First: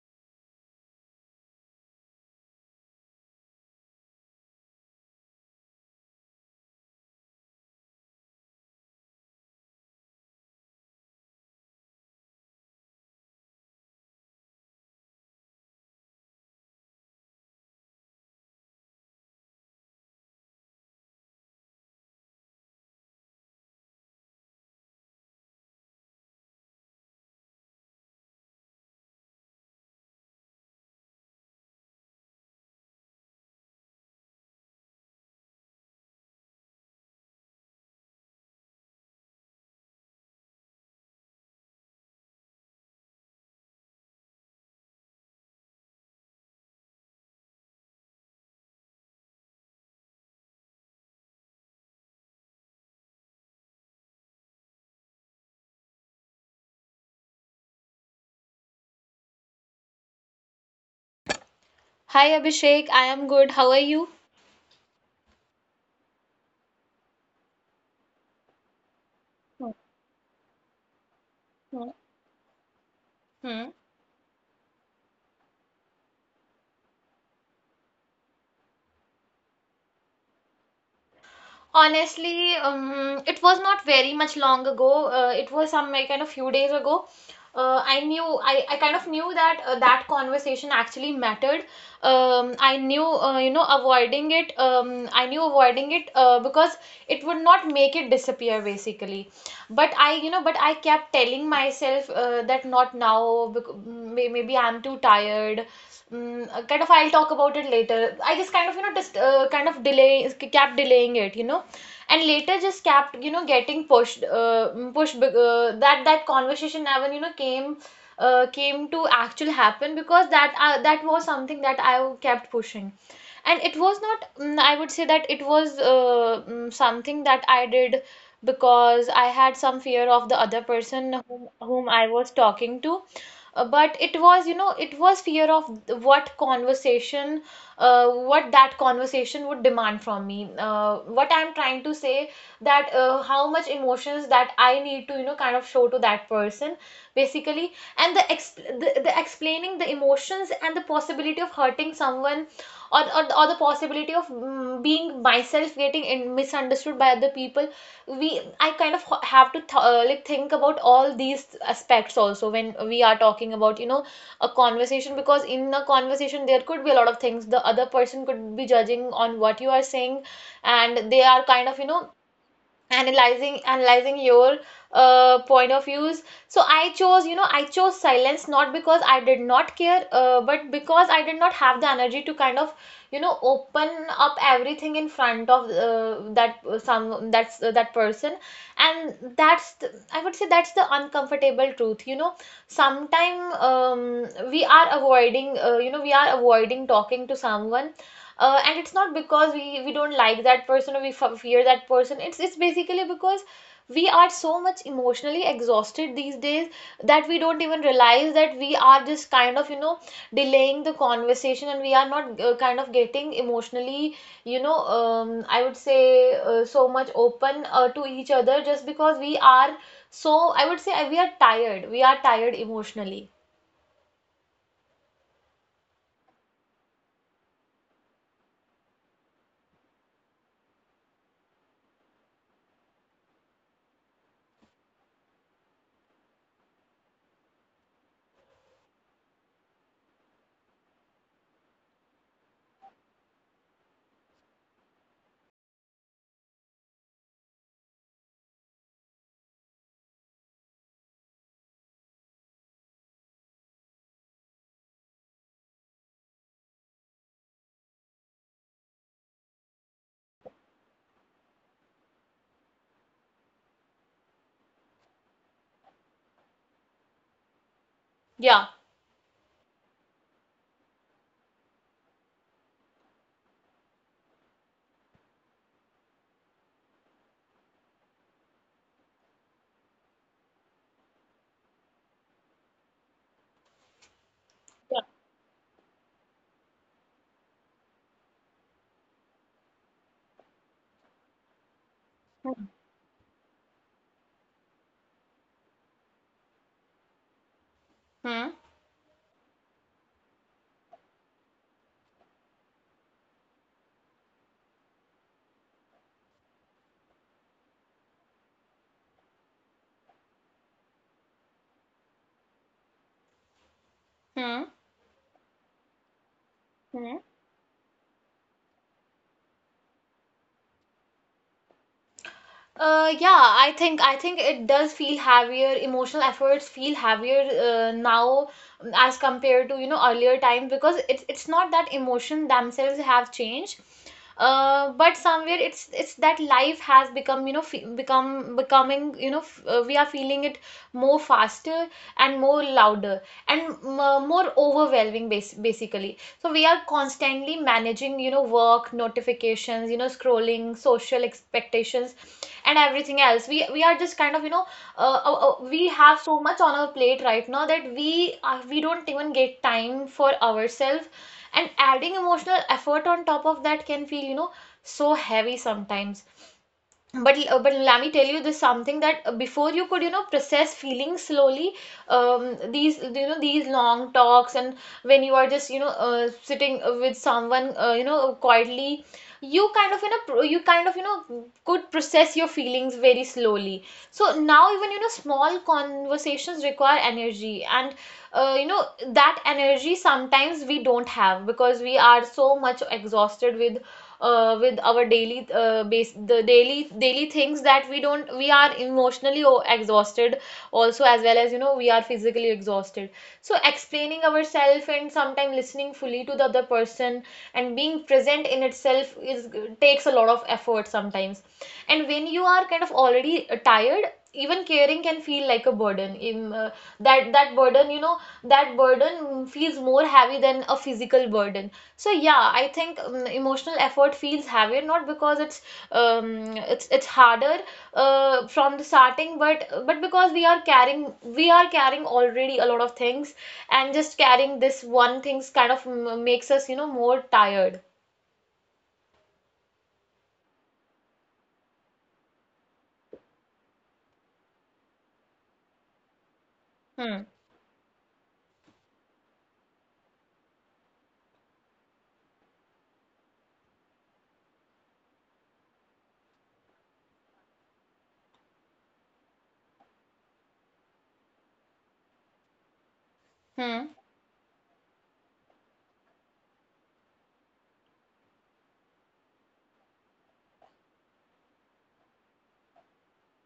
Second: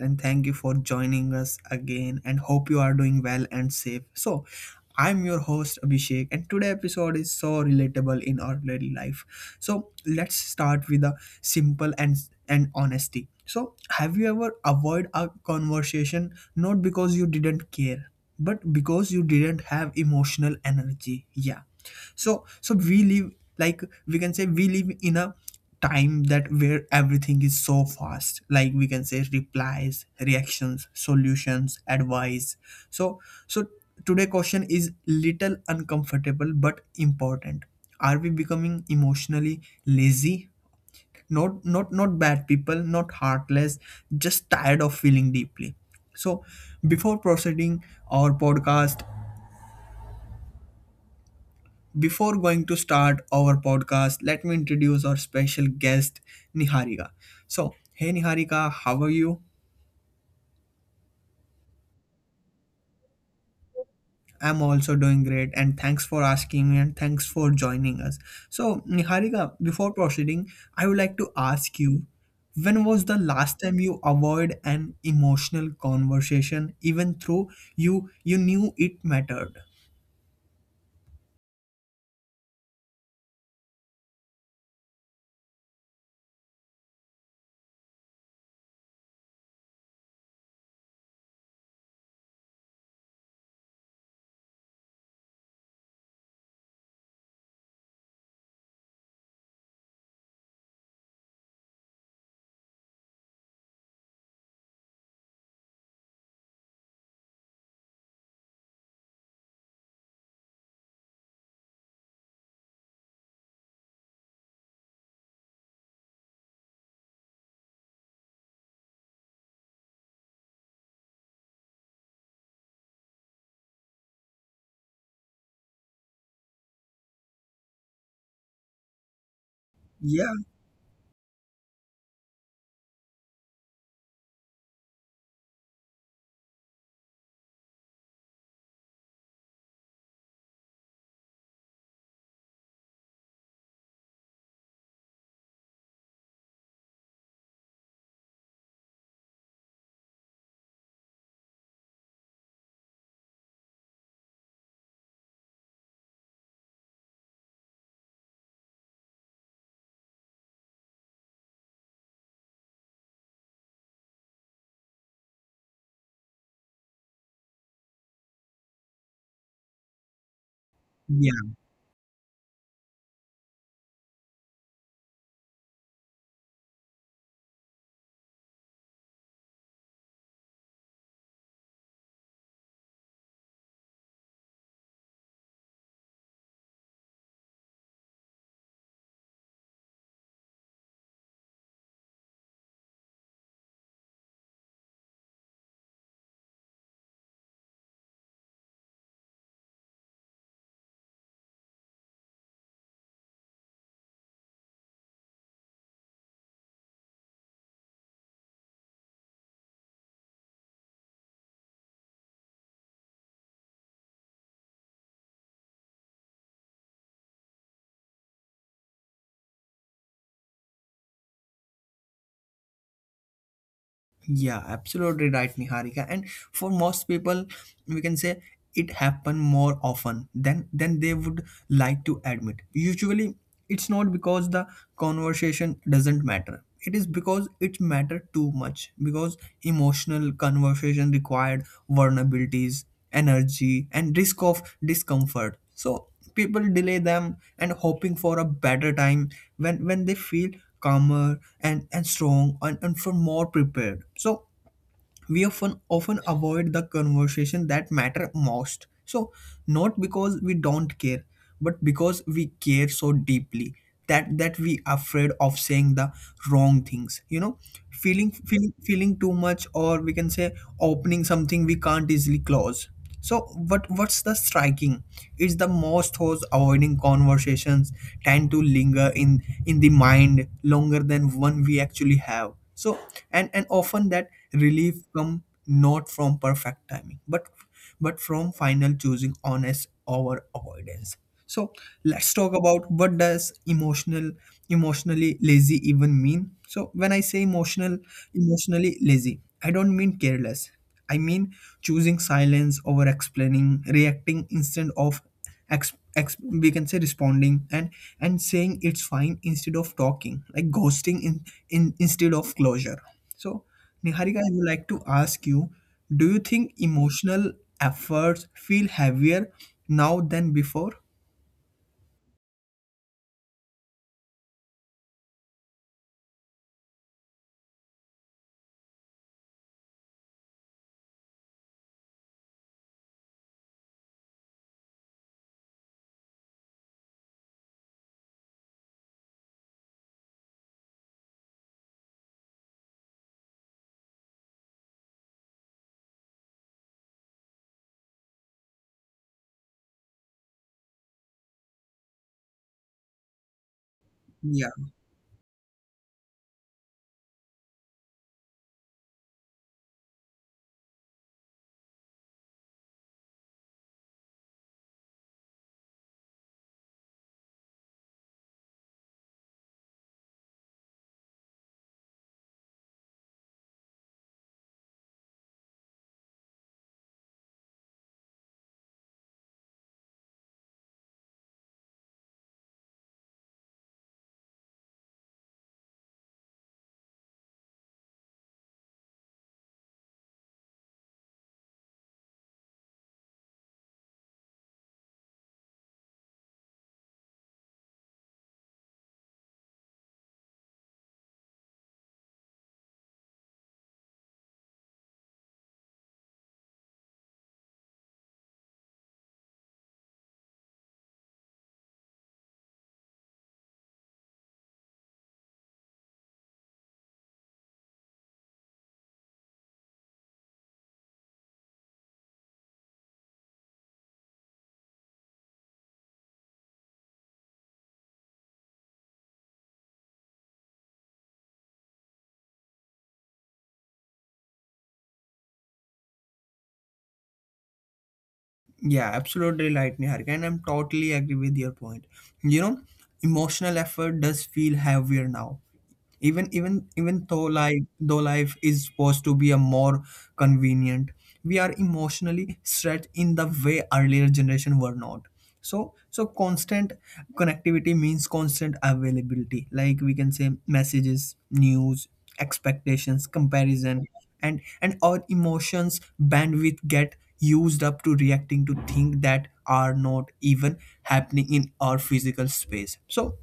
and thank you for joining us again and hope you are doing well and safe. I'm your host Abhishek, and today episode is so relatable in our daily life. So, let's start with a simple and honesty. So, have you ever avoid a conversation not because you didn't care, but because you didn't have emotional energy? Yeah, so we live, like we can say, we live in a time that where everything is so fast, like we can say, replies, reactions, solutions, advice. So so today question is little uncomfortable but important. Are we becoming emotionally lazy? Not bad people, not heartless, just tired of feeling deeply. so Before proceeding our podcast, before going to start our podcast, let me introduce our special guest, Niharika. So, hey Niharika, how are you? Hi Abhishek, I am good. How are you? I'm also doing great, and thanks for asking and thanks for joining us. So, Niharika, Hmm, before proceeding, I would like to hmm, ask you, when was the hmm. last time you avoid an emotional conversation even though you knew it mattered? Honestly, it was not very much long ago. It was some like, kind of few days ago. I knew I kind of knew that conversation actually mattered. I knew you know avoiding it. I knew avoiding it because it would not make it disappear basically. But I you know but I kept telling myself that not now. Maybe I'm too tired. Kind of I'll talk about it later. I just kind of you know just kind of delay kept delaying it, you know, and later just kept you know getting pushed pushed uh, that conversation never you know came came to actual happen because that was something that I kept pushing. And it was not, I would say that it was something that I did because I had some fear of the Yeah, other person whom I was talking to but it was, you know, it was fear of what conversation, what that conversation would demand from me. What I'm trying to say that how much emotions that I need to, you know, kind of show to that person, basically. And the explaining the emotions and the possibility of hurting someone or the possibility of being myself getting in, misunderstood by other people we I kind of have to th like think about all these aspects also when we are talking about, you know, a conversation because in a conversation there could be a lot of things. The other person could be judging on what you are saying and they are kind of, you know, analyzing your point of views. So I chose you know I chose silence not because I did not care but because I did not have the energy to kind of you know open up everything in front of that person. And that's the, I would say that's the uncomfortable truth, you know, sometime we are avoiding you know we are avoiding talking to someone, and it's not because we don't like that person or we f fear that person. It's basically because we are so much emotionally exhausted these days that we don't even realize that we are just kind of, you know, delaying the conversation and we are not kind of getting emotionally, you know, I would say so much open to each other just because we are so, I would say we are tired. We are tired emotionally. yeah, absolutely right, Niharika. And for most people, we can say it happen more often than they would like to admit. Usually, it's not because the conversation doesn't matter. It is because it matter too much. Because emotional conversation required vulnerabilities, energy, and risk of discomfort. So people delay them and hoping for a better time when they feel calmer and strong and for more prepared. So we often avoid the conversation that matter most, so not because we don't care, but because we care so deeply that we afraid of saying the wrong things, you know, feeling Yeah. feeling feeling too much, or we can say opening something we can't easily close. So what what's the striking? Is the most hosts avoiding conversations tend to linger in the mind longer than one we actually have. So and often that Yeah. relief come not from perfect timing, but from final choosing honest over avoidance. So let's talk about what does emotionally lazy even mean. So when I say emotional Hmm. emotionally lazy, I don't mean careless. I mean, choosing silence over explaining, reacting instead of we can say responding, and saying it's fine instead of talking, like ghosting in instead of closure. So, Hmm. Niharika, I would like to ask you: do you think Hmm. emotional efforts feel heavier now than before? Yeah, I think it does feel heavier. Emotional efforts feel heavier now as compared to you know earlier time because it's not that emotion themselves have changed but somewhere it's that life has become you know fe- become becoming you know we are feeling it more faster and more louder and more overwhelming basically. So we are constantly managing you know work notifications, you know, scrolling social expectations and everything else, we are just kind of Yeah, you know we have so much on our plate right now that we don't even get time for ourselves, and adding emotional effort on top of that can feel you know so heavy sometimes. But but let me tell you this something that before you could you know process feelings slowly, these you know these long talks and when you are just you know sitting with someone you know quietly, you kind of you know you kind of you know could process your feelings very slowly. So now even you know small conversations require energy and you know that energy sometimes we don't have because we are so much exhausted with our daily base the daily daily things that we don't we are emotionally exhausted also, as well as you know we are physically exhausted. So explaining ourselves and sometimes listening fully to the other person and being present in itself is takes a lot of effort sometimes, and when you are kind of already tired, even caring can feel like a burden in that burden you know that burden feels more heavy than a physical burden. So yeah, I think emotional effort feels heavier not because it's it's harder from the starting, but because we are carrying already a lot of things, and just carrying this one things kind of makes us you know more tired. yeah, absolutely right, Niharika, and I'm totally agree with your point. You know, emotional effort does feel heavier now, even even Hmm. even though, like though, life is supposed to be a more convenient. We are emotionally stretched in the way earlier generation were not. So constant connectivity means constant availability, like we can say, messages, news, expectations, Hmm. comparison. And our emotions bandwidth get used up to reacting to things that are not even happening in our physical space. So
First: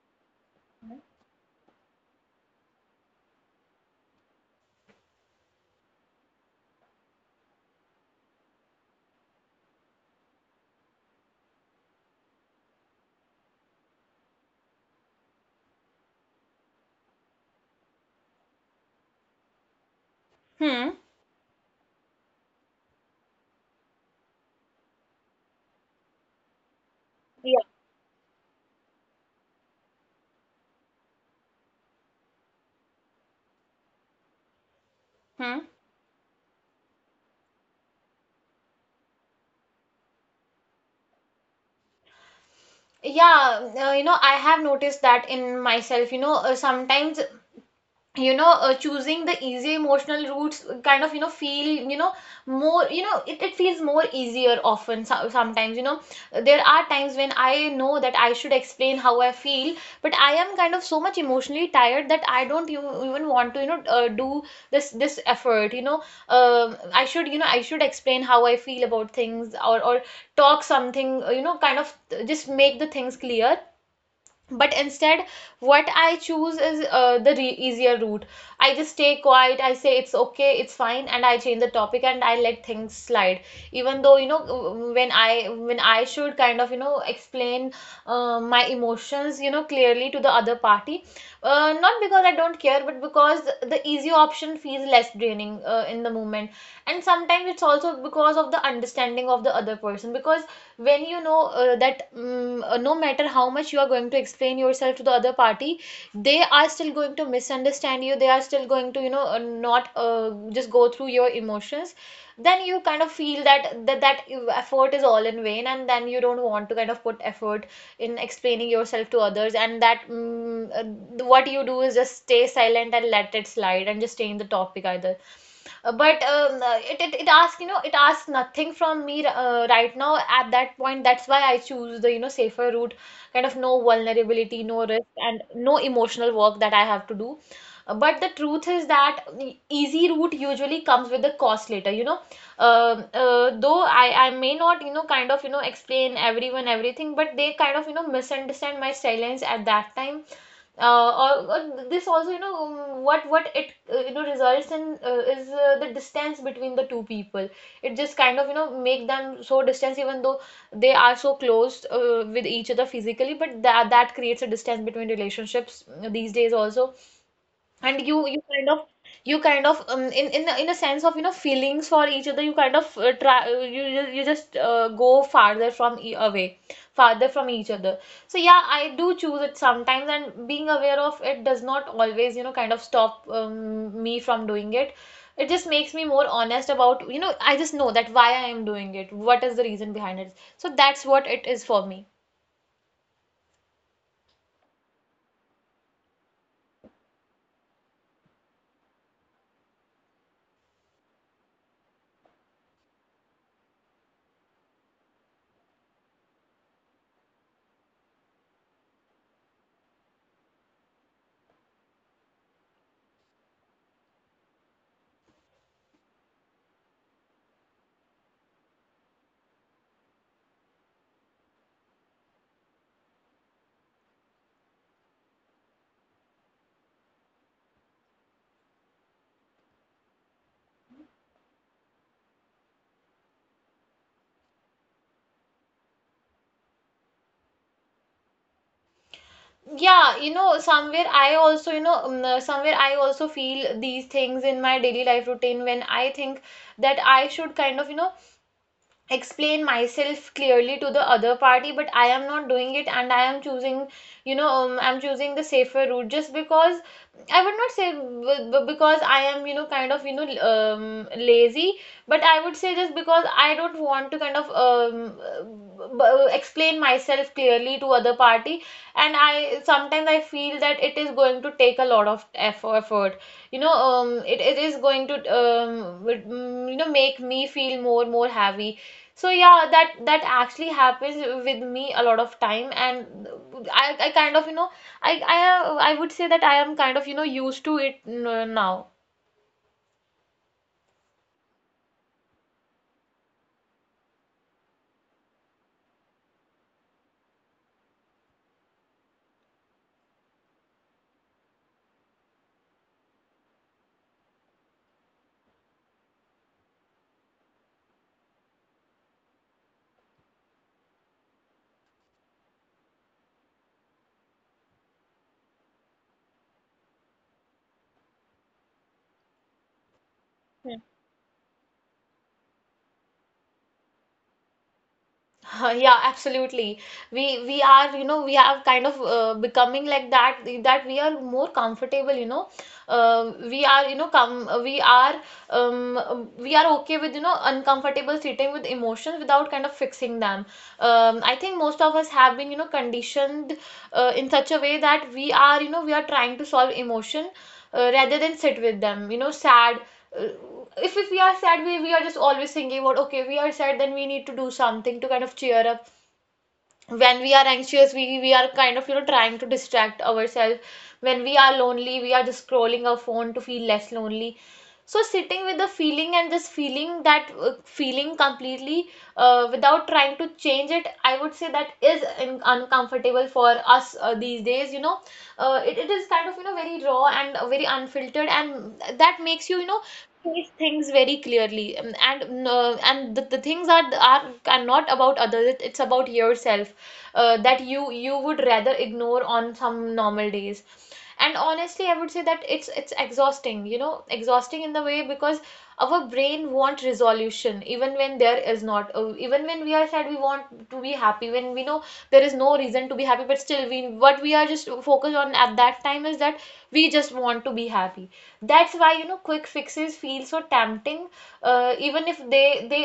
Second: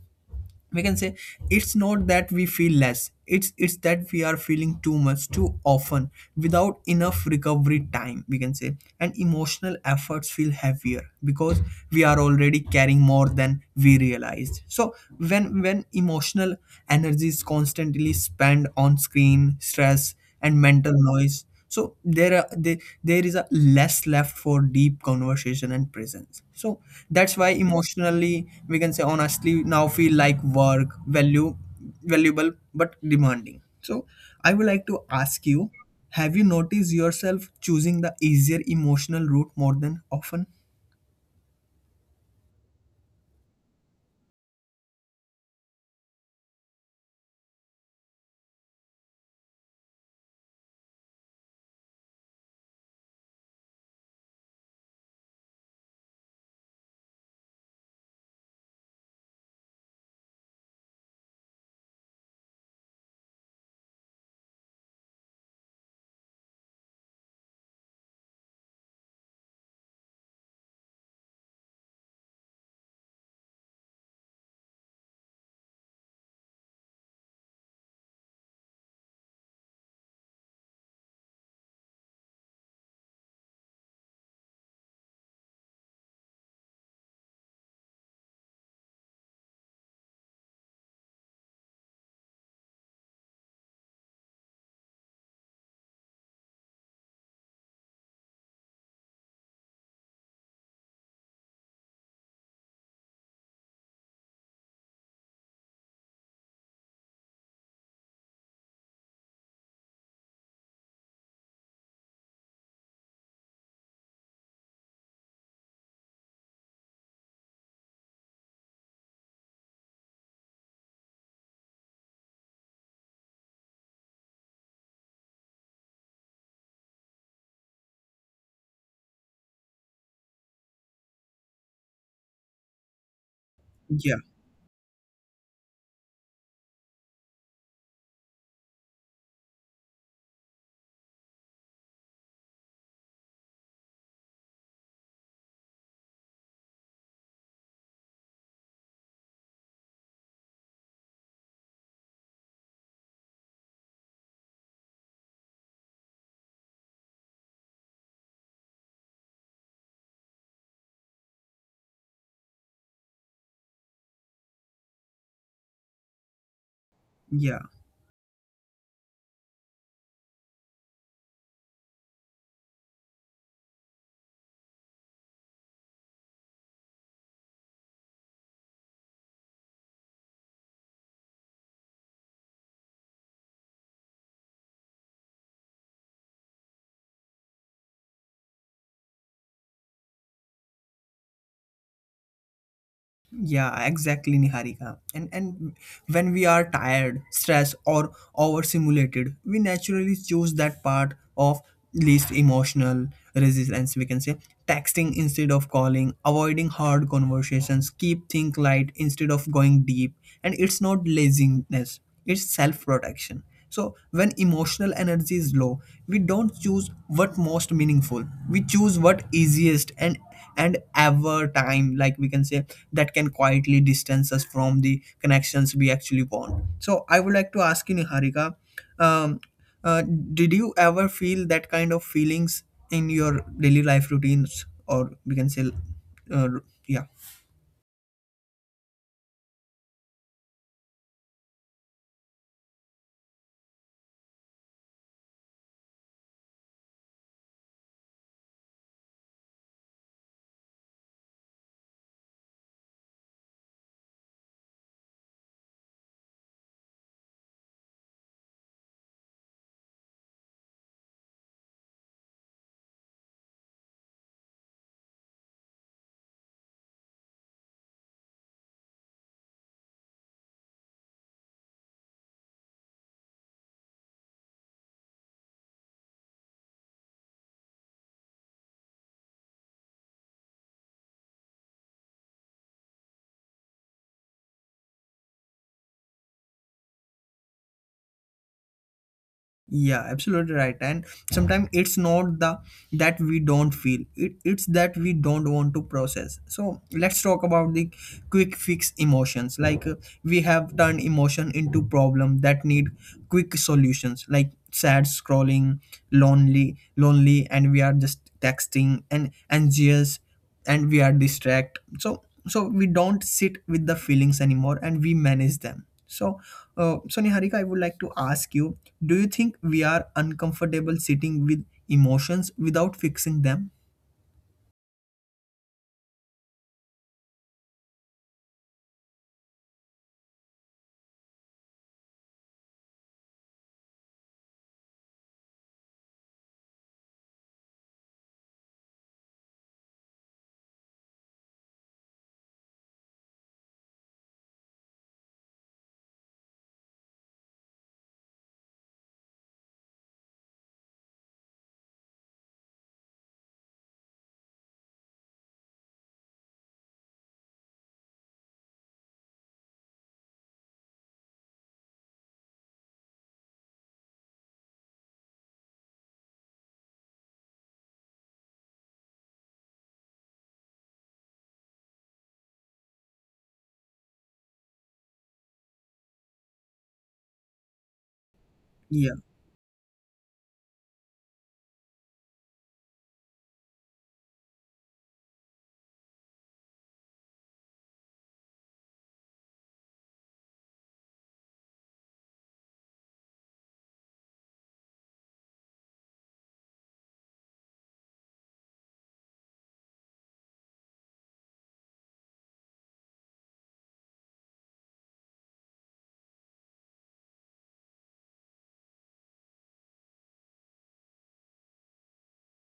we can say it's not that we feel less, it's that we are feeling too much too often without enough recovery time, we can say, and emotional efforts feel heavier because we are already carrying more than we realized. So when emotional energy is constantly spent on screen stress and Hmm. mental noise, so there is a less left for deep conversation and presence. So that's why Yeah. emotionally we can say honestly now feel like work value valuable but demanding. So I would like to ask Hmm. you, have you noticed yourself choosing the easier emotional route more than often? Yeah, you know, I have noticed that in myself. You know, sometimes you know choosing the easy emotional routes kind of you know feel you know more you know it feels more easier often. So, sometimes you know there are times when I know that I should explain how I feel, but I am kind of so much emotionally tired that I don't you, even want to you know do this effort you know. Um, I should explain how I feel about things, or talk something you know kind of just make the things clear, but instead what I choose is easier route. I just stay quiet, I say it's okay it's fine, and I change the topic and I let things slide, even though you know when I should kind of you know explain my emotions you know clearly to the other party, not because I don't care but because the easy option feels less draining in the moment. And sometimes it's also because of the understanding of the other person, because when you know no matter how much you are going to explain yourself to the other party, they are still going to misunderstand you, they are still going to you know not just go through your emotions. Then you kind of feel that, that effort is all in vain, and then you don't want to kind of put effort in explaining yourself to others, and that what you do is just stay silent and let it slide and just stay in the topic either. But it it asks you know it asks nothing from me right now at that point. That's why I choose the you know safer route, kind of no Yeah, vulnerability, no risk, and no emotional work that I have to do. But the truth is that the easy route usually comes with the cost later, you know. Though I may not, you know, kind of, you know, explain everyone everything, but they kind of, you know, misunderstand my silence at that time, uh, or, or this also you know what it you know results in is the distance between the two people. It just kind of you know make them so distance, even though they are so close with each other physically, but that creates a distance between relationships these days also. yeah, And you kind of you kind of in a sense of you know feelings for each other, you kind of try you you you just go farther from e away farther from each other. So yeah, I do choose it sometimes, and being aware of it does not always you know kind of stop me from doing it. It just makes me more honest about, you know, I just know that why I am doing it, what is the reason behind it. So that's what it is for me. yeah, exactly, Niharika. And when we are tired, stressed, or overstimulated, we naturally choose that part of least emotional resistance. We can say texting instead of calling, avoiding hard conversations, keep think light instead of going deep. And it's not laziness; it's self protection. So, when emotional energy is low, we don't choose what most meaningful. We choose what easiest, and ever time, like we can say, that can quietly distance us from the connections we actually want. So, I would like to ask you, Niharika, um, uh, did you ever feel that kind of feelings in your daily life routines, or we can say, uh, yeah? Yeah, you know, somewhere I also, you know, somewhere I also feel these things in my daily life routine when I think that I should kind of, you know, explain myself clearly to the other party, but I am not doing it and I am choosing you know I'm choosing the safer route just because I would not say because I am you know kind of you know lazy, but I would say just because I don't want to kind of b- explain myself clearly to other party. And I sometimes I feel that it is going to take a lot of effort you know. It is going to you know make me feel more more heavy. So yeah, that that actually happens with me a lot of time, and I kind of you know I I would say that I am kind of you know used to it now. Yeah, absolutely right. And sometimes it's not the that we don't feel it, it's that we don't want to process. So let's talk about the quick fix emotions. Like we have turned emotion into problem that need quick solutions. Like sad scrolling, lonely, and we are just texting and anxious, and we are distract. So so we don't sit with the feelings anymore and we manage them. So so Niharika, I would like to ask you, do you think we are uncomfortable sitting with emotions without fixing them? Yeah, absolutely. We are, you know, we have kind of becoming like that we are more comfortable, you know. Come we are we are okay with, you know, uncomfortable sitting with emotions without kind of fixing them. I think most of us have been, you know, conditioned in such a way that we are, you know, we are trying to solve emotion rather than sit with them. You know, sad uh, if we are sad, we are just always thinking about okay, we are sad, then we need to do something to kind of cheer up. When we are anxious, we are kind of you know trying to distract ourselves. When we are lonely, we are just scrolling our phone to feel less lonely. So sitting with the feeling and just feeling that feeling completely without trying to change it, I would say that is uncomfortable for us these days, you know. It is kind of you know very raw and very unfiltered, and that Yeah, makes you you know face things very clearly. And the things are not about others. It's about yourself. That you would rather ignore on some normal days. And honestly, I would say that it's exhausting, you know, exhausting in the way, because our brain want resolution even when there is not. Even when we are sad, we want to be happy when we know there is no reason to be happy, but still we, what we are just focused on at that time, is that we just want to be happy. That's why, you know, quick fixes feel so tempting, even if they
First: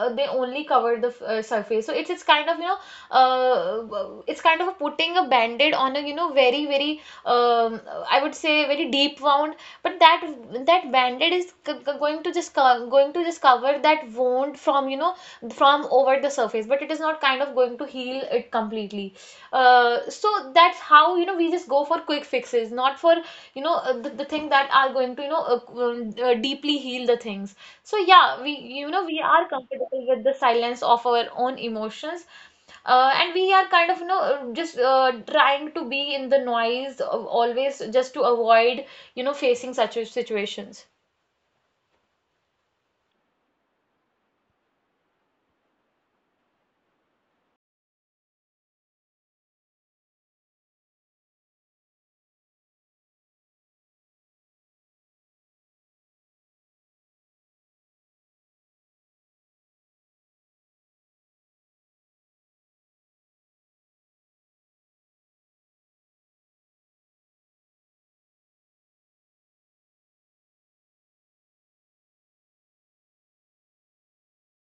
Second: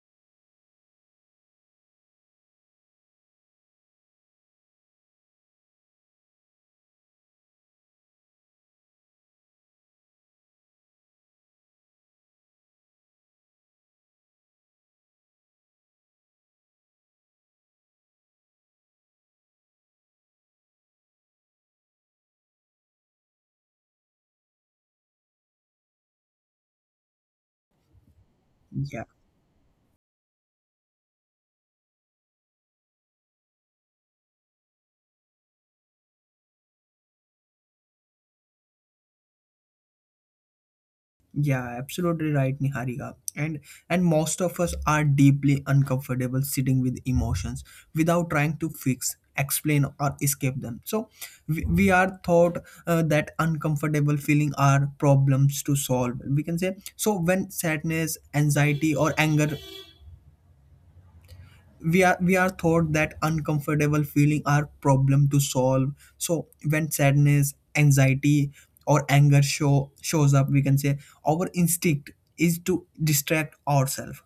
they only cover the surface. So it's kind of you know, uh, it's kind of putting a band-aid on a, you know, very very, um, I would say very deep wound. But that band-aid is going to just cover that wound from, you know, from over the surface, but it is not kind of going to heal it completely. So that's how, you know, we just go for quick fixes, not for, you know, the thing that are going to, you know, deeply heal the things. So yeah, we, you know, yeah, we are comfortable with the silence of our own emotions. And we are kind of, you know, just trying to be in the always, just to avoid, you know, facing such situations. yeah, absolutely right, Niharika. And most of us are deeply uncomfortable sitting with emotions without trying to fix, explain, or escape them. So we are thought that uncomfortable feeling are problems to solve. We can say so when sadness, anxiety, or anger we are taught that uncomfortable feeling are problem to solve. So when sadness, anxiety, or anger shows up, we can say our instinct is to distract ourselves,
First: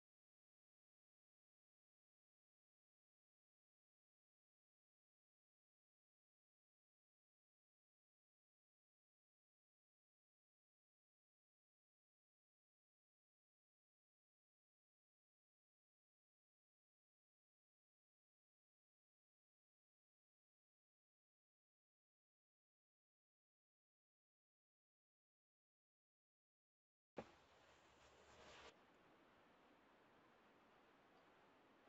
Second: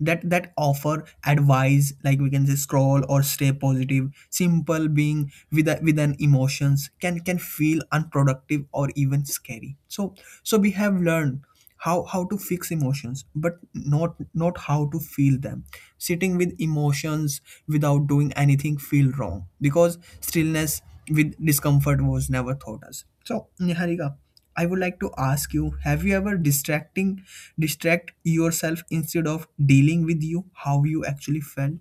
that offer advice, like we can say, scroll or stay positive. Simple being with a, with an emotions can feel unproductive or even scary. So so we have learned how to fix emotions but not how to feel them. Sitting with emotions without doing anything feel wrong because stillness with discomfort was never taught us. So Niharika, I would like to ask you, have you ever distract yourself instead of dealing with you how you actually felt?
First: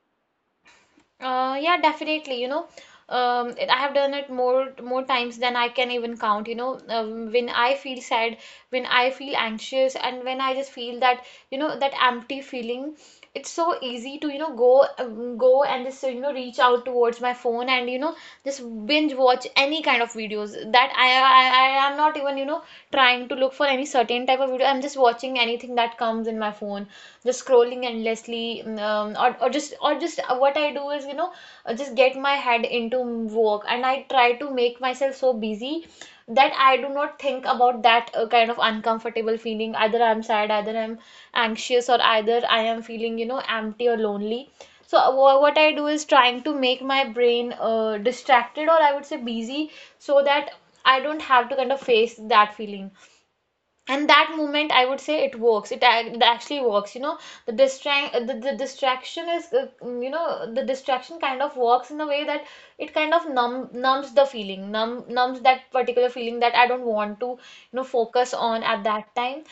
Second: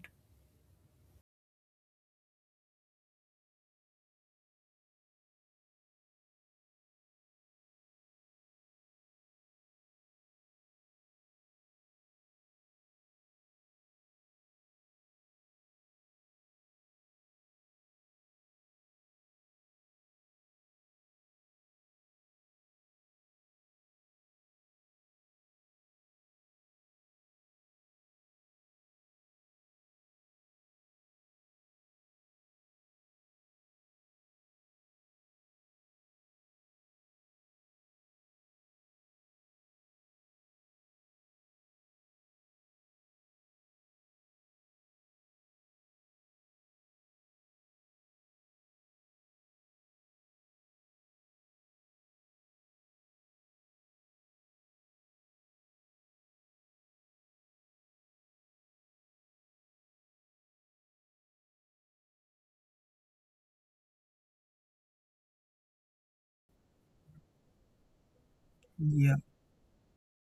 Yeah, definitely. You know, I have done it more times than I can even count. You know, when I feel sad, when I feel anxious, and when I just feel that, you know, that empty feeling, it's so easy to, you know, go and just, you know, reach out towards my phone and, you know, just binge watch any kind of videos, that I am not even, you know, trying to look for any certain type of video. I'm just watching anything that comes in my phone, just scrolling endlessly, or just what I do is, you know, just get my head into work, and I try to make myself so busy that I do not think about that kind of uncomfortable feeling, either I'm sad, either I'm anxious, or either I am feeling, you know, empty or lonely. So what I do is trying to make my brain distracted, or I would say busy, so that I don't have to kind of face that feeling. And that moment, I would say it works, it actually works, you know. The distraction is you know, the distraction kind of works in a way that it kind of numbs the feeling, numbs that particular feeling that I don't want to, you know, Yeah, focus on at that time.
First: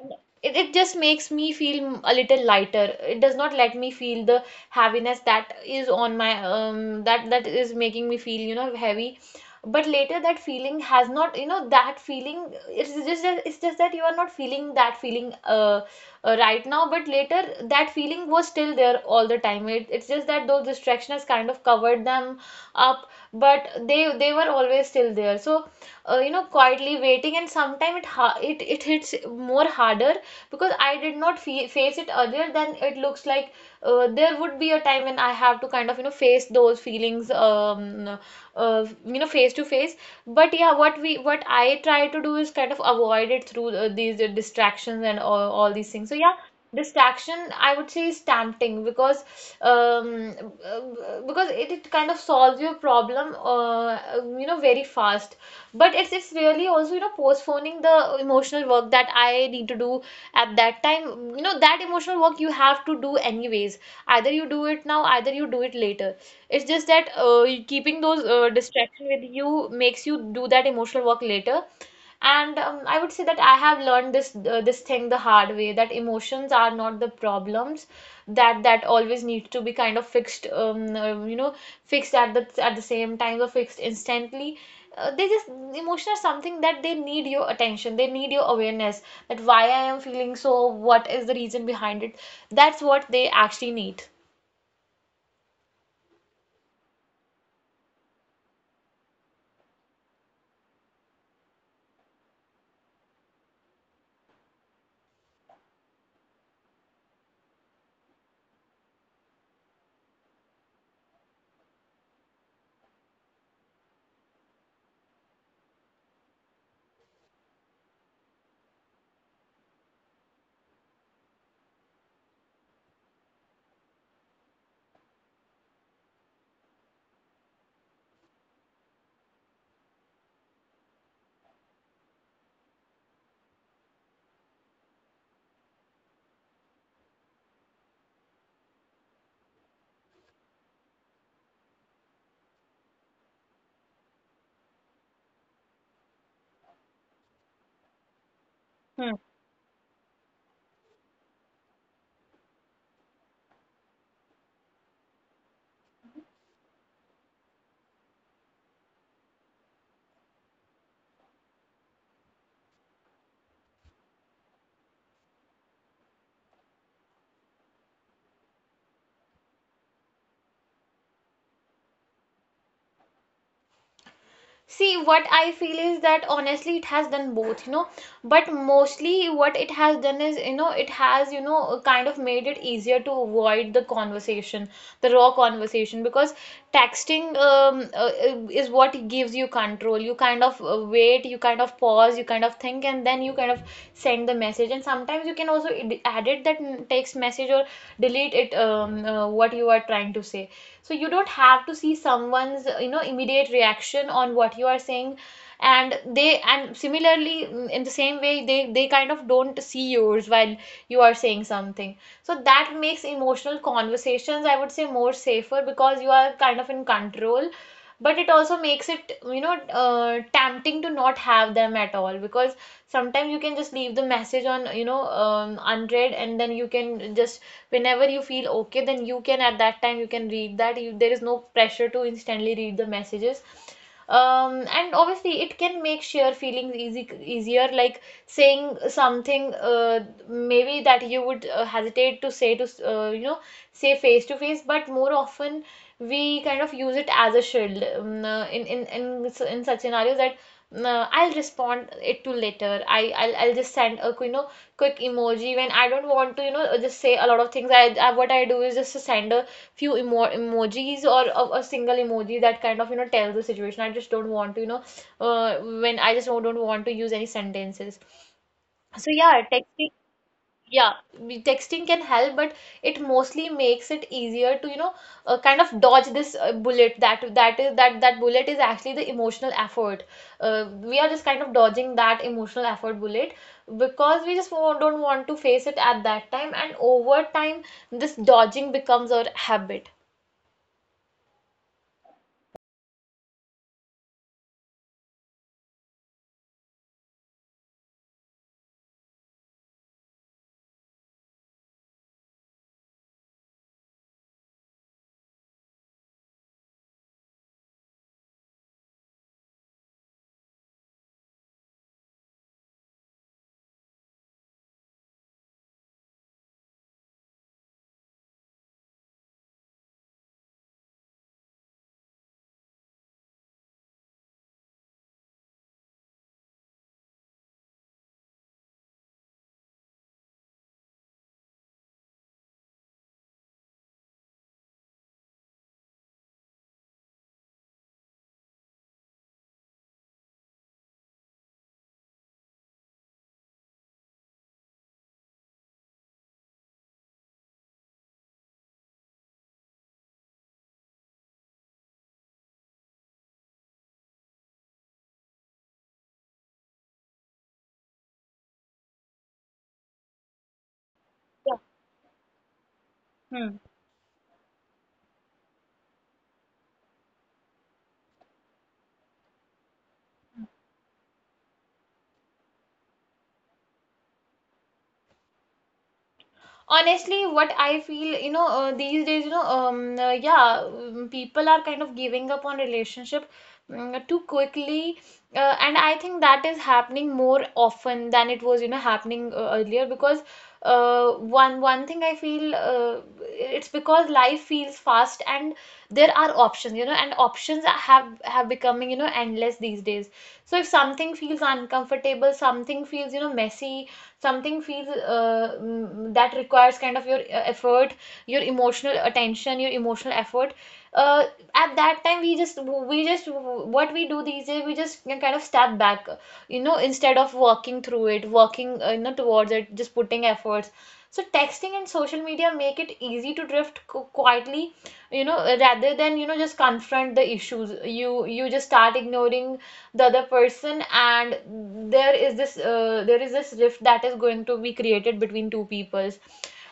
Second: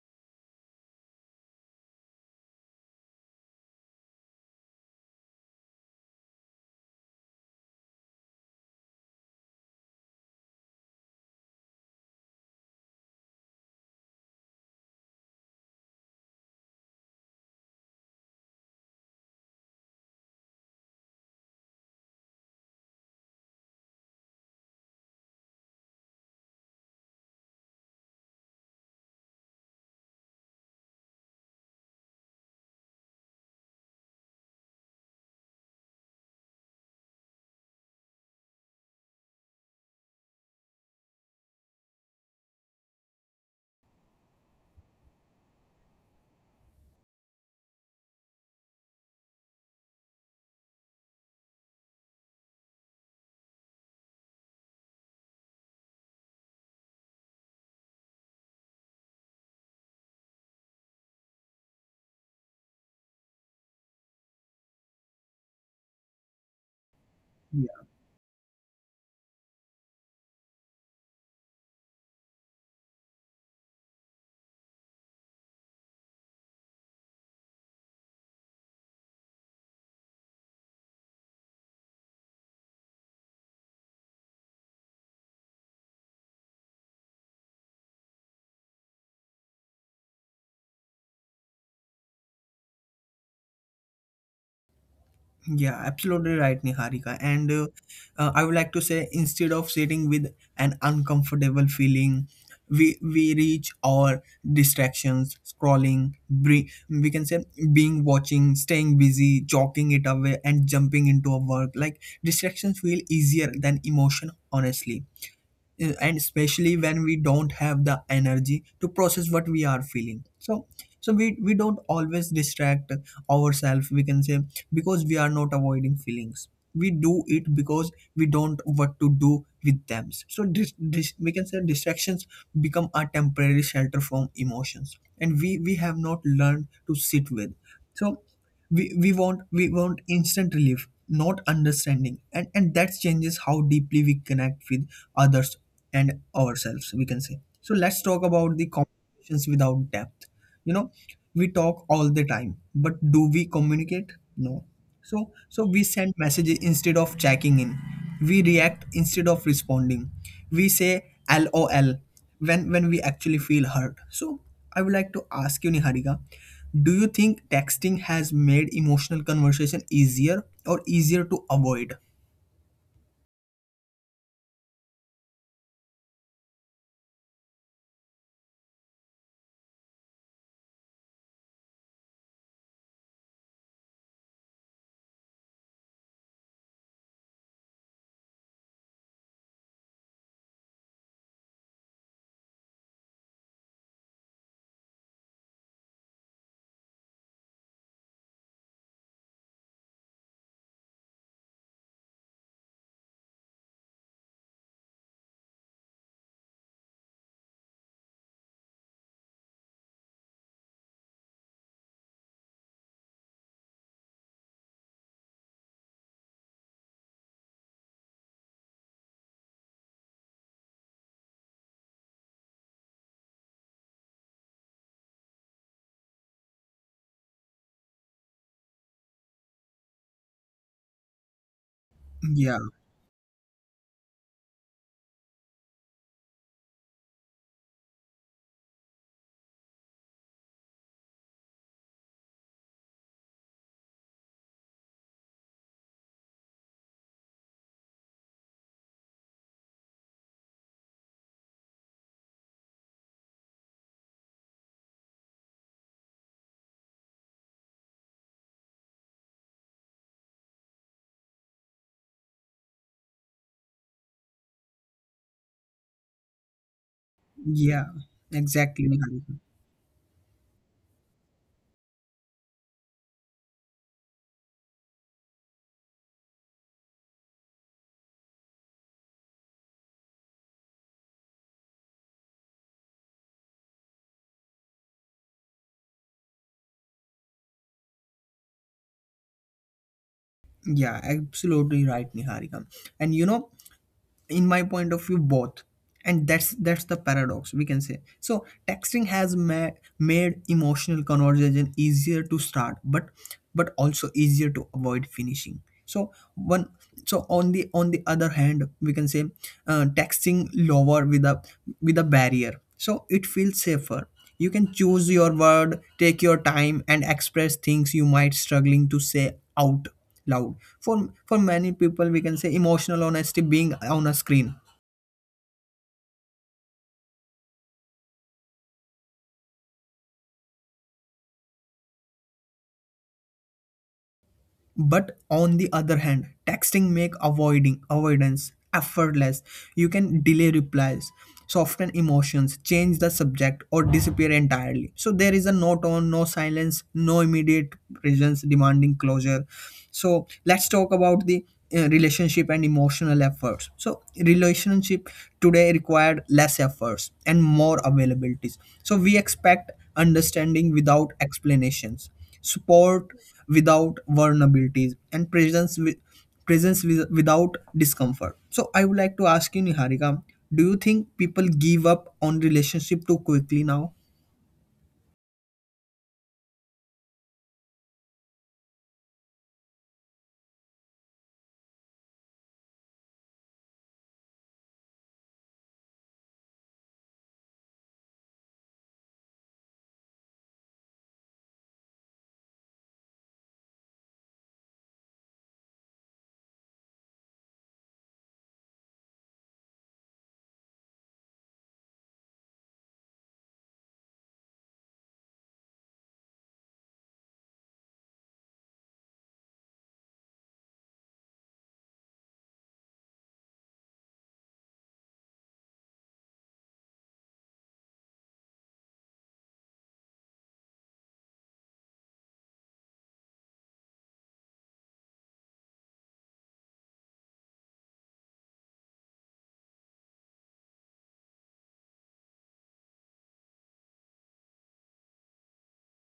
And it just makes me feel a little lighter. It does not let me feel the heaviness that is on my that that is making me feel, you know, heavy. But later, that feeling has not, you know, that feeling, it's just that you are not feeling that feeling right now, but later, that feeling was still there all the time. It's just that those distractions kind of covered them up, but they were always still there. So you know, quietly waiting, and sometimes it ha- it hits more harder, because I did not face it earlier, then it looks like there would be a time when I have to kind of, you know, face those feelings you know, face to face. But yeah, what I try to do is kind of avoid it through these distractions, and all these things, so yeah. Distraction, I would say, is tempting um because it kind of solves your problem, you know, very fast. But it's really also, you know, postponing the emotional work that I need to do at that time. You know, that emotional work you have to do anyways, either you do it now, either you do it later. It's just that keeping those yeah, distraction with you makes you do that emotional work later. And I would say that I have learned this thing the hard way, that emotions are not the problems that always need to be kind of fixed, you know, fixed at the same time, or fixed instantly. They just emotions are something that they need your attention. They need your awareness, that why I am feeling so. What is the reason behind it? That's what they actually need. yeah, absolutely right, Niharika. And I would like to say, instead of sitting with an uncomfortable feeling, we reach our distractions, scrolling, we can say being watching, staying busy, jogging it away, and jumping into a work. Like distractions feel easier than emotion, honestly, and especially when we don't have the energy to process what we are feeling. So so we don't always distract ourselves, we can say, because we are not avoiding feelings. We do it because we don't what to do with them. So this we can say distractions become a temporary shelter from emotions, and we have not learned to sit with. So we want, we want instant relief, not understanding, and that changes how deeply we connect with others and ourselves, we can say. So let's talk about the conversations without depth, you know. We talk all the time, but do we communicate? No. So, so we send messages instead of checking in. We react instead of responding. We say LOL when we actually feel hurt. So, I would like to ask you, Niharika, do you think texting has made emotional conversation easier or easier to avoid? See, what I feel is that honestly, it has done both, you know. But mostly what it has done is, you know, it has, you know, kind of made it easier to avoid the conversation, the raw conversation, because texting is what gives you control. You kind of wait, you kind of pause, you kind of think, and then you kind of send the message. And sometimes you can also edit that text message, or delete it, what you are trying to say. So you don't have to see someone's you know, immediate reaction on what you are saying. And similarly, in the same way, they kind of don't see yours while you are saying something. So that makes emotional conversations, I would say, more safer, because you are kind of in control. But it also makes it, you know, tempting to not have them at all, because sometimes you can just leave the message on, you know, unread, and then you can just, whenever you feel okay, then you can, at that time, you can read that. There is no pressure to instantly read the Yeah, messages. And obviously it can make share feelings easy easier, like saying something maybe that you would hesitate to say to, you know, say face to face, but more often we kind of use it as a shield, in such scenarios that I'll respond it to later. I'll just send a, you know, quick emoji, when I don't want to, you know, just say a lot of things. I what I do is just to send a few emojis, or a single emoji that kind of, you know, tells the situation. I just don't want to, you know. When I just don't want to use any sentences. yeah, exactly, Niharika. Yeah, texting can help, but it mostly makes it easier to, you know, kind of dodge this bullet. That bullet is actually the emotional effort. We are just kind of dodging that emotional effort bullet, because we just don't want to face it at that time. And over time, this dodging becomes our habit. Yeah, absolutely right, Niharika. And you know, in my point of view both, and that's the paradox, we can say. So texting has made emotional conversation easier to start, but also easier to avoid finishing. So one, so on the other hand, we can say texting lower with a barrier, so it feels safer. You can choose your word, take your time, and express things you might struggling to say out loud. For many people, we can say emotional honesty being on a screen, but on the other hand, texting make avoiding avoidance effortless. You can delay replies, soften emotions, change the subject, or disappear entirely. So there is a no tone, no silence, no immediate presence demanding closure. So let's talk about the relationship and emotional efforts. So relationship today required less efforts and more availabilities. So we expect understanding without explanations, Yeah. support without vulnerabilities, and presence with, without discomfort. So I would like to ask you, Niharika, do you think people give up on relationship too quickly now? Honestly, what I feel, these days, yeah, people are kind of giving up on relationship, too quickly. And I think that is happening more often than it was, happening, earlier, because one thing I feel, it's because life feels fast, and there are options, and options have becoming, endless these days. So if something feels uncomfortable, something feels, messy, something feels, that requires kind of your effort, your emotional attention, your emotional effort. uh, at that time, we just what we do these days, we just kind of step back, instead of working through it, working, towards it, just putting efforts. So texting and social media make it easy to drift quietly, rather than, just confront the issues, you just start ignoring the other person, and there is this rift that is going to be created between two peoples.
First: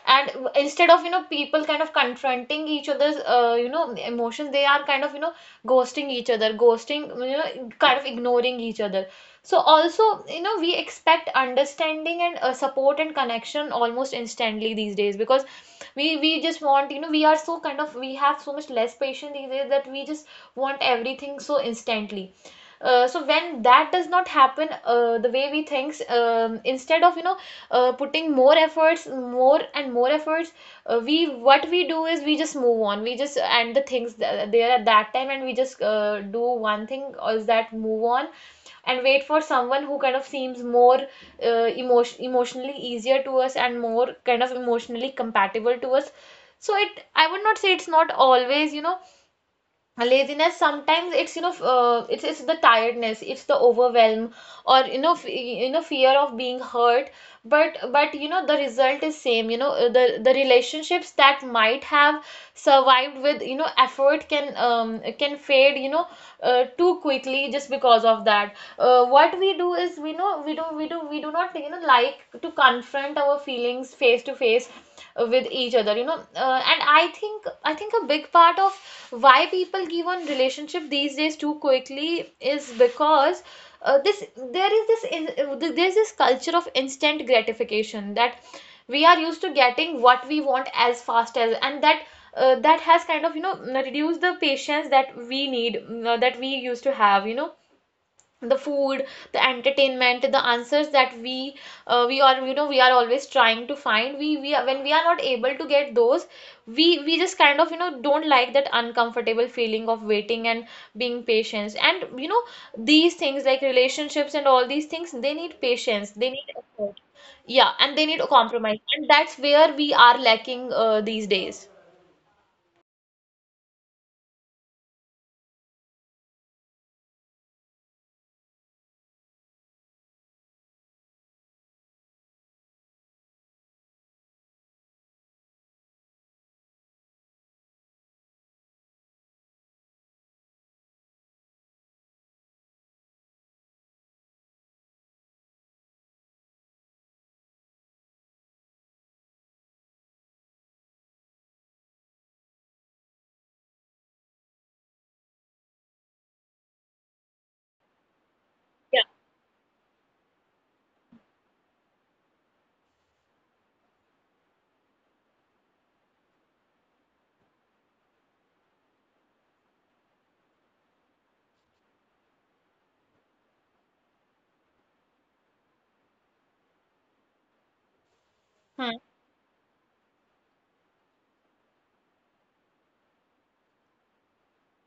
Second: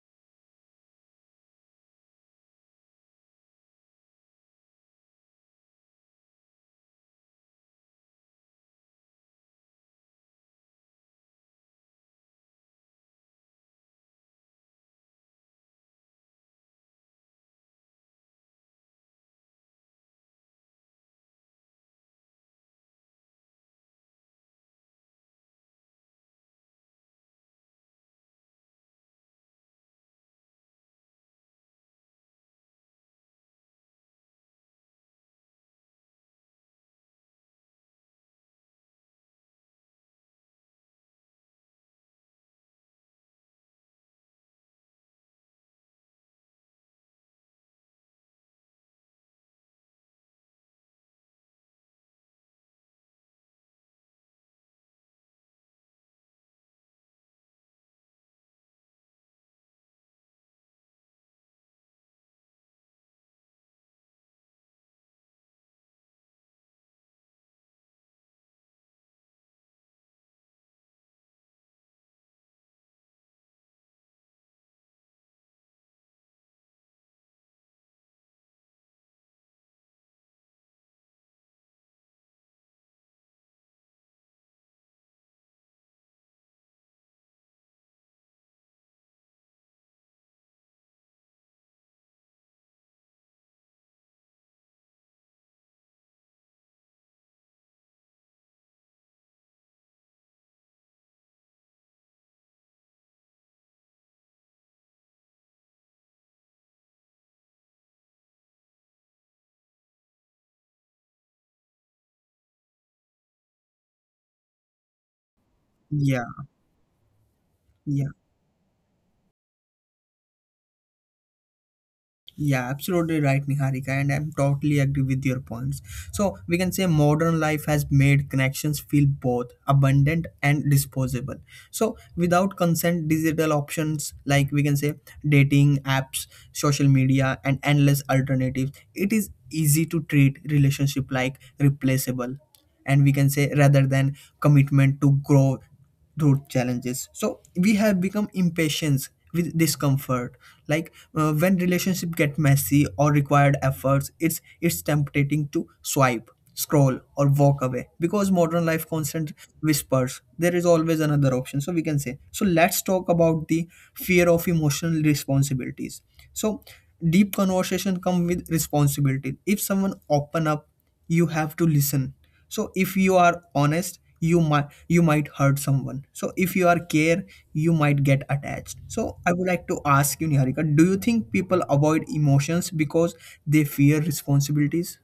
And instead of, people kind of confronting each other's, emotions, they are kind of, ghosting each other, ghosting, kind of ignoring each other. So also, we expect understanding and, support and connection almost instantly these days, because we just want, we are so kind of — we have so much less patience these days that we just want everything so instantly. So when that does not happen, the way we thinks, instead of, putting more efforts, more and more efforts. We, what we do is, we just move on, we just end the things there at that time, and we just, do one thing or is that move on, and wait for someone who kind of seems more, uh, emotionally easier to us and more kind of emotionally compatible to us. So, it — I would not say it's not always, laziness. Sometimes it's, it's the tiredness, it's the overwhelm, or, fear of being hurt. But, the result is same, the relationships that might have survived with, effort, can, can fade, too quickly just because of that. What we do is, we know, we do, we do not, like to confront our feelings face to face, with each other, and I think a big part of why people give on relationship these days too quickly is because, this there is this in, there's this culture of instant gratification, that we are used to getting what we want as fast as, and that, that has kind of, reduced the patience that we need, that we used to have, the food, the entertainment, the answers that we, we are you know we are always trying to find — when we are not able to get those, we just kind of, don't like that uncomfortable feeling of waiting and being patient, and, these things like relationships and all these things, they need patience, Yeah, they need effort, yeah, and they yeah, need a compromise, and that's where we are lacking, these days. yeah, absolutely right, Niharika, and I'm totally agree with your points. So we can say modern life has made connections feel both abundant and disposable. So without consent, digital options like we can say dating apps, social media, and endless alternatives, it is easy to treat relationship like replaceable, and we can say rather than commitment to grow road challenges. So we have become impatient with discomfort, like when relationship get messy or required efforts, it's tempting to swipe, scroll, or walk away, because modern life constant whispers there is always another option, so we can say. So let's talk about the fear of emotional responsibilities. So deep conversation come with responsibility. If someone open up, you have to listen. So if you are honest, you might hurt someone. So if you are care, you might get attached. Yeah. So I would like to ask you, Niharika, do you think people avoid emotions because they fear responsibilities?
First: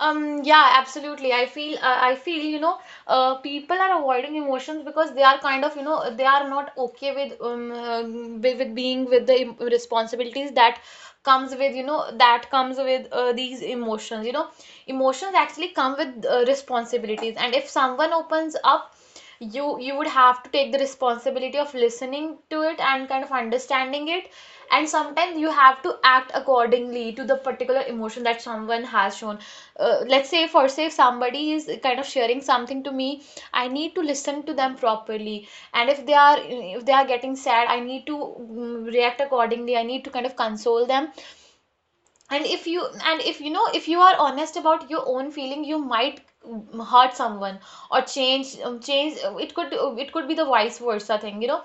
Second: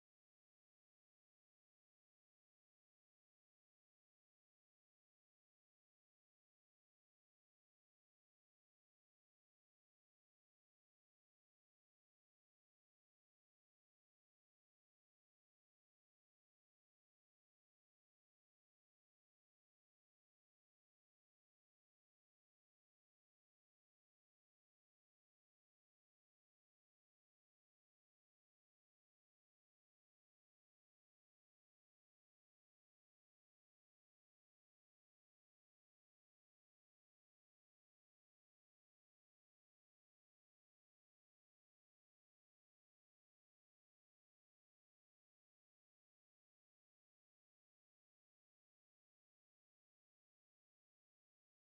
Yeah, absolutely. I feel, people are avoiding emotions because they are kind of, they are not okay with, with being with the responsibilities that comes with, these emotions. Emotions actually come with, responsibilities, and if someone opens up, you would have to take the responsibility of listening to it and kind of understanding it, and sometimes you have to act accordingly to the particular emotion that someone has shown. Let's say, for say, if somebody is kind of sharing something to me, I need to listen to them properly, and if they are getting sad, I need to, react accordingly, I need to kind of console them. And if you — and if you know, if you are honest about your own feeling, you might, hurt someone, or change, it could be the vice versa thing,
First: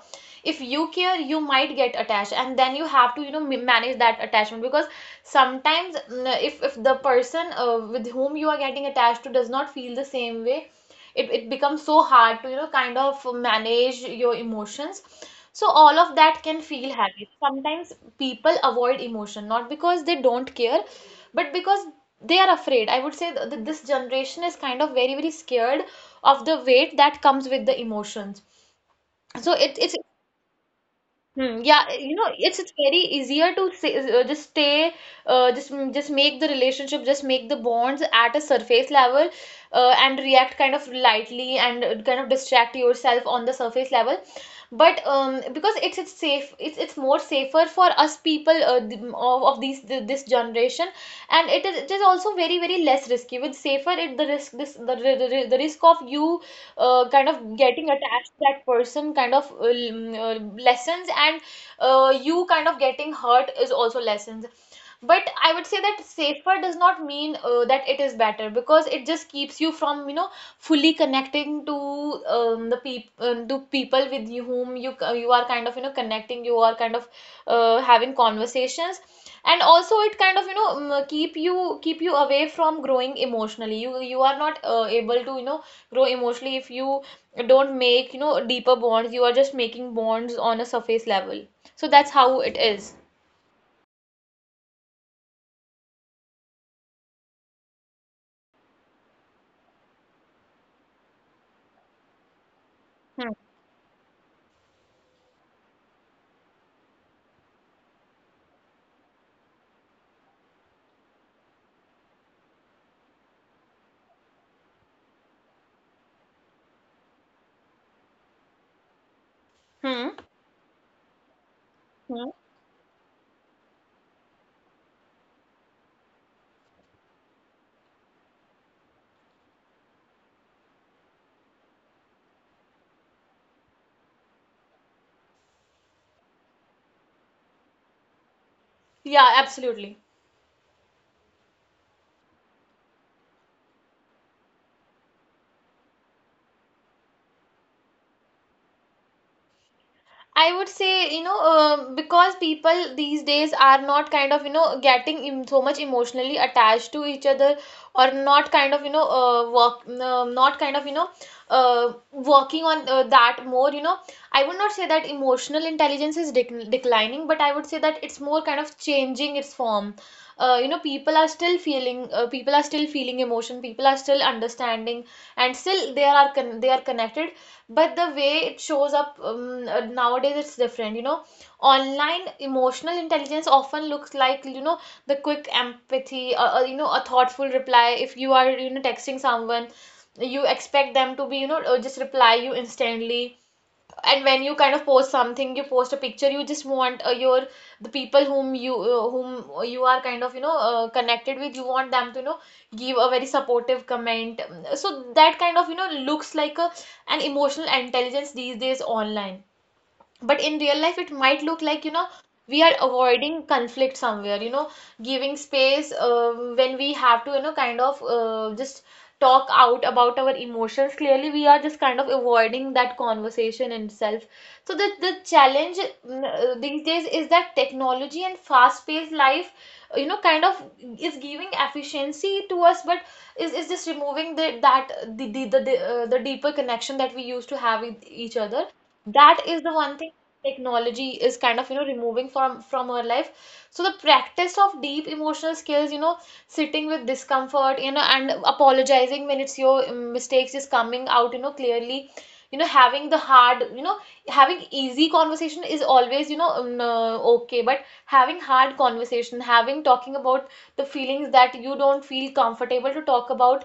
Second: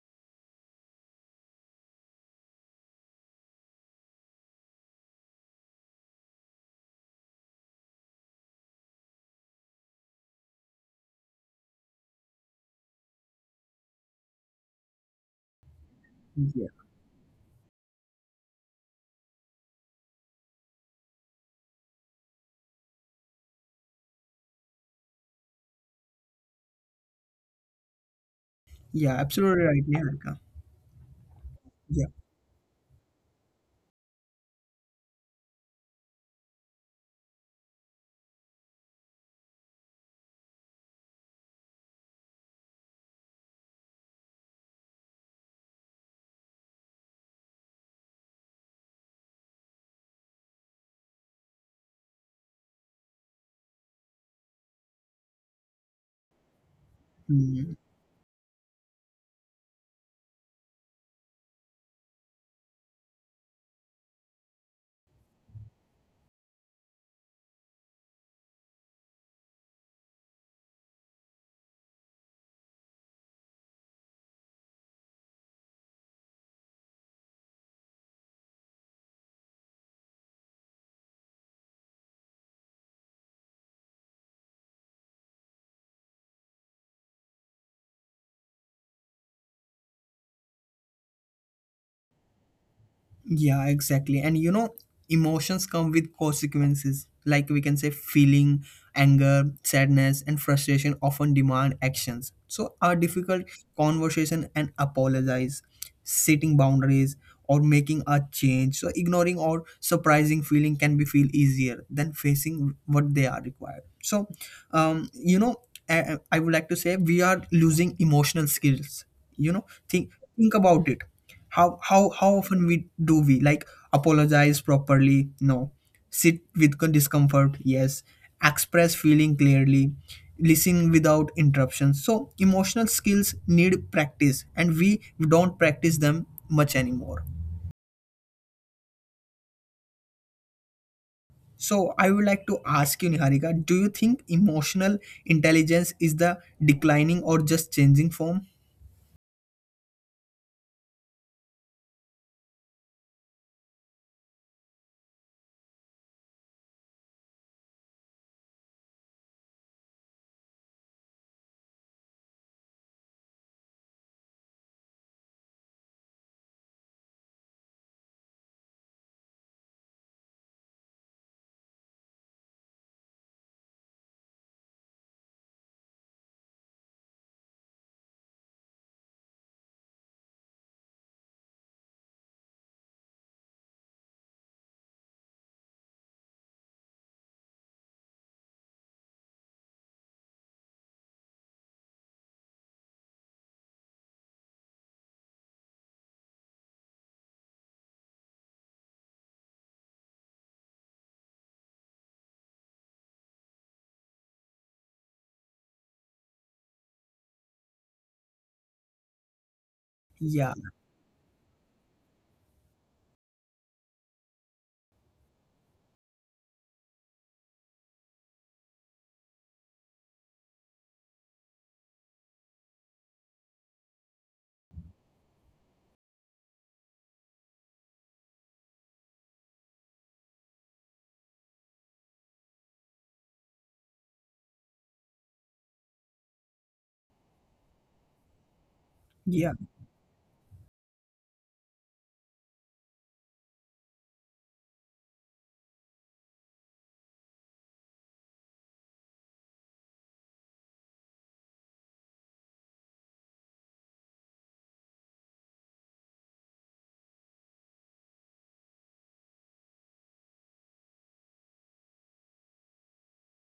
if you care, you might get attached, and then you have to, manage that attachment, because sometimes, if the person, with whom you are getting attached to, does not feel the same way, it becomes so hard to, kind of manage your emotions. So all of that can Yeah, feel heavy sometimes. People avoid emotion not because they don't care, but because they are afraid. I would say that this generation is kind of very, very scared of the weight that comes with the emotions. yeah, So absolutely it's right, Niharika. Hmm, yeah, Yeah. It's very easier to say, just stay, just make the relationship, just make the bonds at a surface level, and react kind of lightly, and, kind of distract yourself on the surface level. But, because it's safe, it's more safer for us people, of this generation, and it is also very, very less risky. With safer, it — the risk, this — the risk of you, kind of Hmm. getting attached to that person kind of, lessons, and, you kind of getting hurt is also lessons. But I would say that safer does not mean, that it is better, because it just keeps you from, fully connecting to, the peop to people with you whom you are kind of, connecting, you are kind of, having conversations, and also it kind of, keep you away from growing emotionally. You are not, able to, grow emotionally if you don't make, deeper bonds. You are just making bonds on a surface level. So that's how it is. Yeah, exactly. And you know, emotions come with consequences. Like we can say, feeling, anger, sadness, and frustration often demand actions. So, a Hmm. difficult conversation and apologize, setting boundaries, or making a change. So, ignoring or surprising feeling can be feel easier than facing what they are required. So, you know, I would like to say we are losing emotional skills. You know, think Hmm. think about it, how Hmm. often we do we like apologize properly, no, sit with discomfort, yes, express feeling clearly, listen without interruptions. So emotional skills need practice, and we don't practice them much anymore. Yeah, absolutely. So I would like to ask you, Niharika, do you think emotional intelligence is the declining or just changing form? I would say, because people these days are not kind of, getting, so much emotionally attached to each other, or not kind of, not kind of, working on, that more, I would not say that emotional intelligence is declining, but I would say that it's more kind of changing its form. People are still feeling, emotion, people are still understanding, and still they are connected, but the way it shows up, nowadays, it's different, online emotional intelligence often looks like, the quick empathy, or a thoughtful reply. If you are, texting someone, you expect them to be, just reply you instantly, and when you kind of post something, you post a picture, you just want, your — the people whom you are kind of, connected with, you want them to, give a very supportive comment, so that kind of, looks like a an emotional intelligence these days online. But in Yeah, real life, it might look like, we are avoiding conflict somewhere, giving space, when we have to, kind of, just talk out about our emotions. Clearly, we are just kind of avoiding that conversation in itself. So the challenge, these days, is that technology and fast-paced life, kind of is giving efficiency to us, but is just removing the that the deeper connection that we used to have with each other. That yeah, is the one technology is kind of, removing from our life. So the practice of deep emotional skills, sitting with discomfort, and apologizing when it's your, mistakes is coming out, clearly, having the hard, having easy conversation is always, okay, but having hard conversation, having, talking about the feelings that you don't feel comfortable to talk about,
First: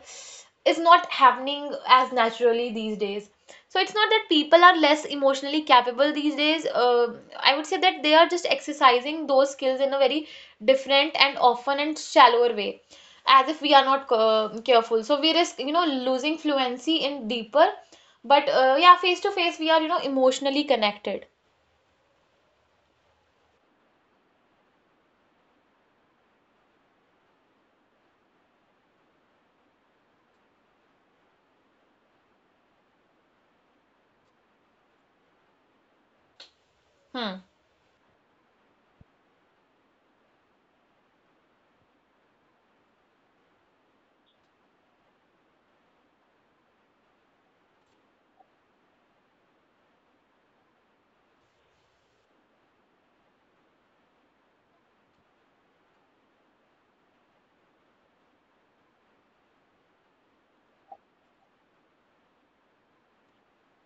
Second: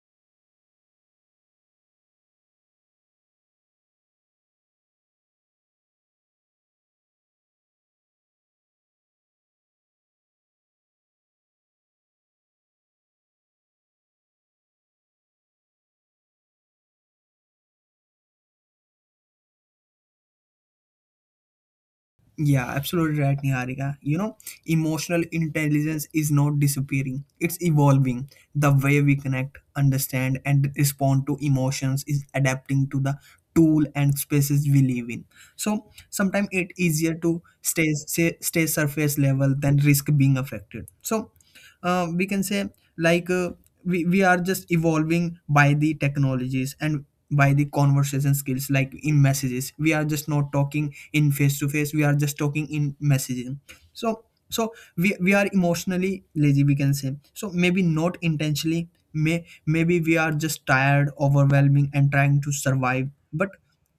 is not happening as naturally these days. So it's not that people are less emotionally capable these days. I would say that they are just exercising those skills in a very different, and often, and shallower way, as if we are not, careful. So we risk, losing fluency in deeper, but, yeah, face to face, we are, emotionally connected. yeah, absolutely right, Niharika. You know, emotional intelligence is not disappearing, it's evolving. The way we connect, understand, and respond to emotions is adapting to the tool and spaces we live in. So sometimes it's easier to Hmm. Stay surface level than risk being affected. So we can say, like we are just evolving by the technologies and by the conversation skills, like in messages we are just not talking in face to face, we are just talking in messaging. So so we are emotionally lazy, we can say. So maybe not intentionally, maybe we are just tired, overwhelming, and trying to survive. But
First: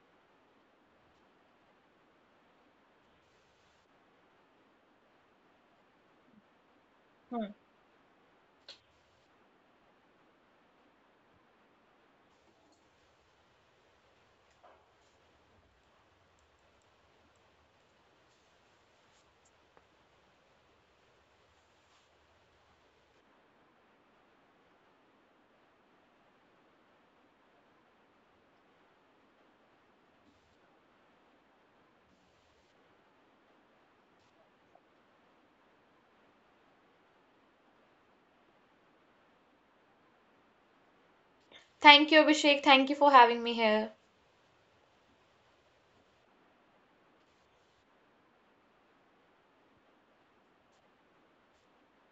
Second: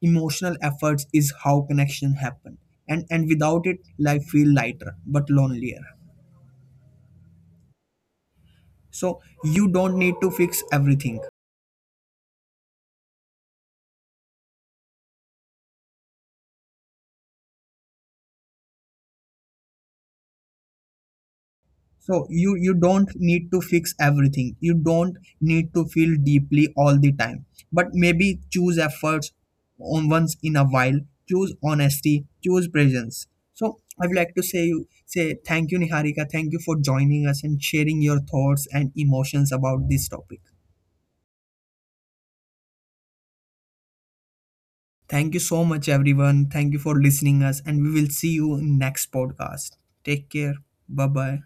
emotional efforts is how connection happen, and without it life feel lighter but lonelier. Hmm. So you don't need to fix everything. So you don't need to fix everything. You don't need to feel deeply all the time. But maybe choose efforts on once in a while. Choose honesty. Choose presence. So I would like to say you say thank you, Niharika. Thank you for joining us and sharing your thoughts and emotions about this topic. Thank you, Abhishek. Thank you for having me here. Thank you so much, everyone. Thank you for listening us, and we will see you in next podcast. Take care. Bye bye.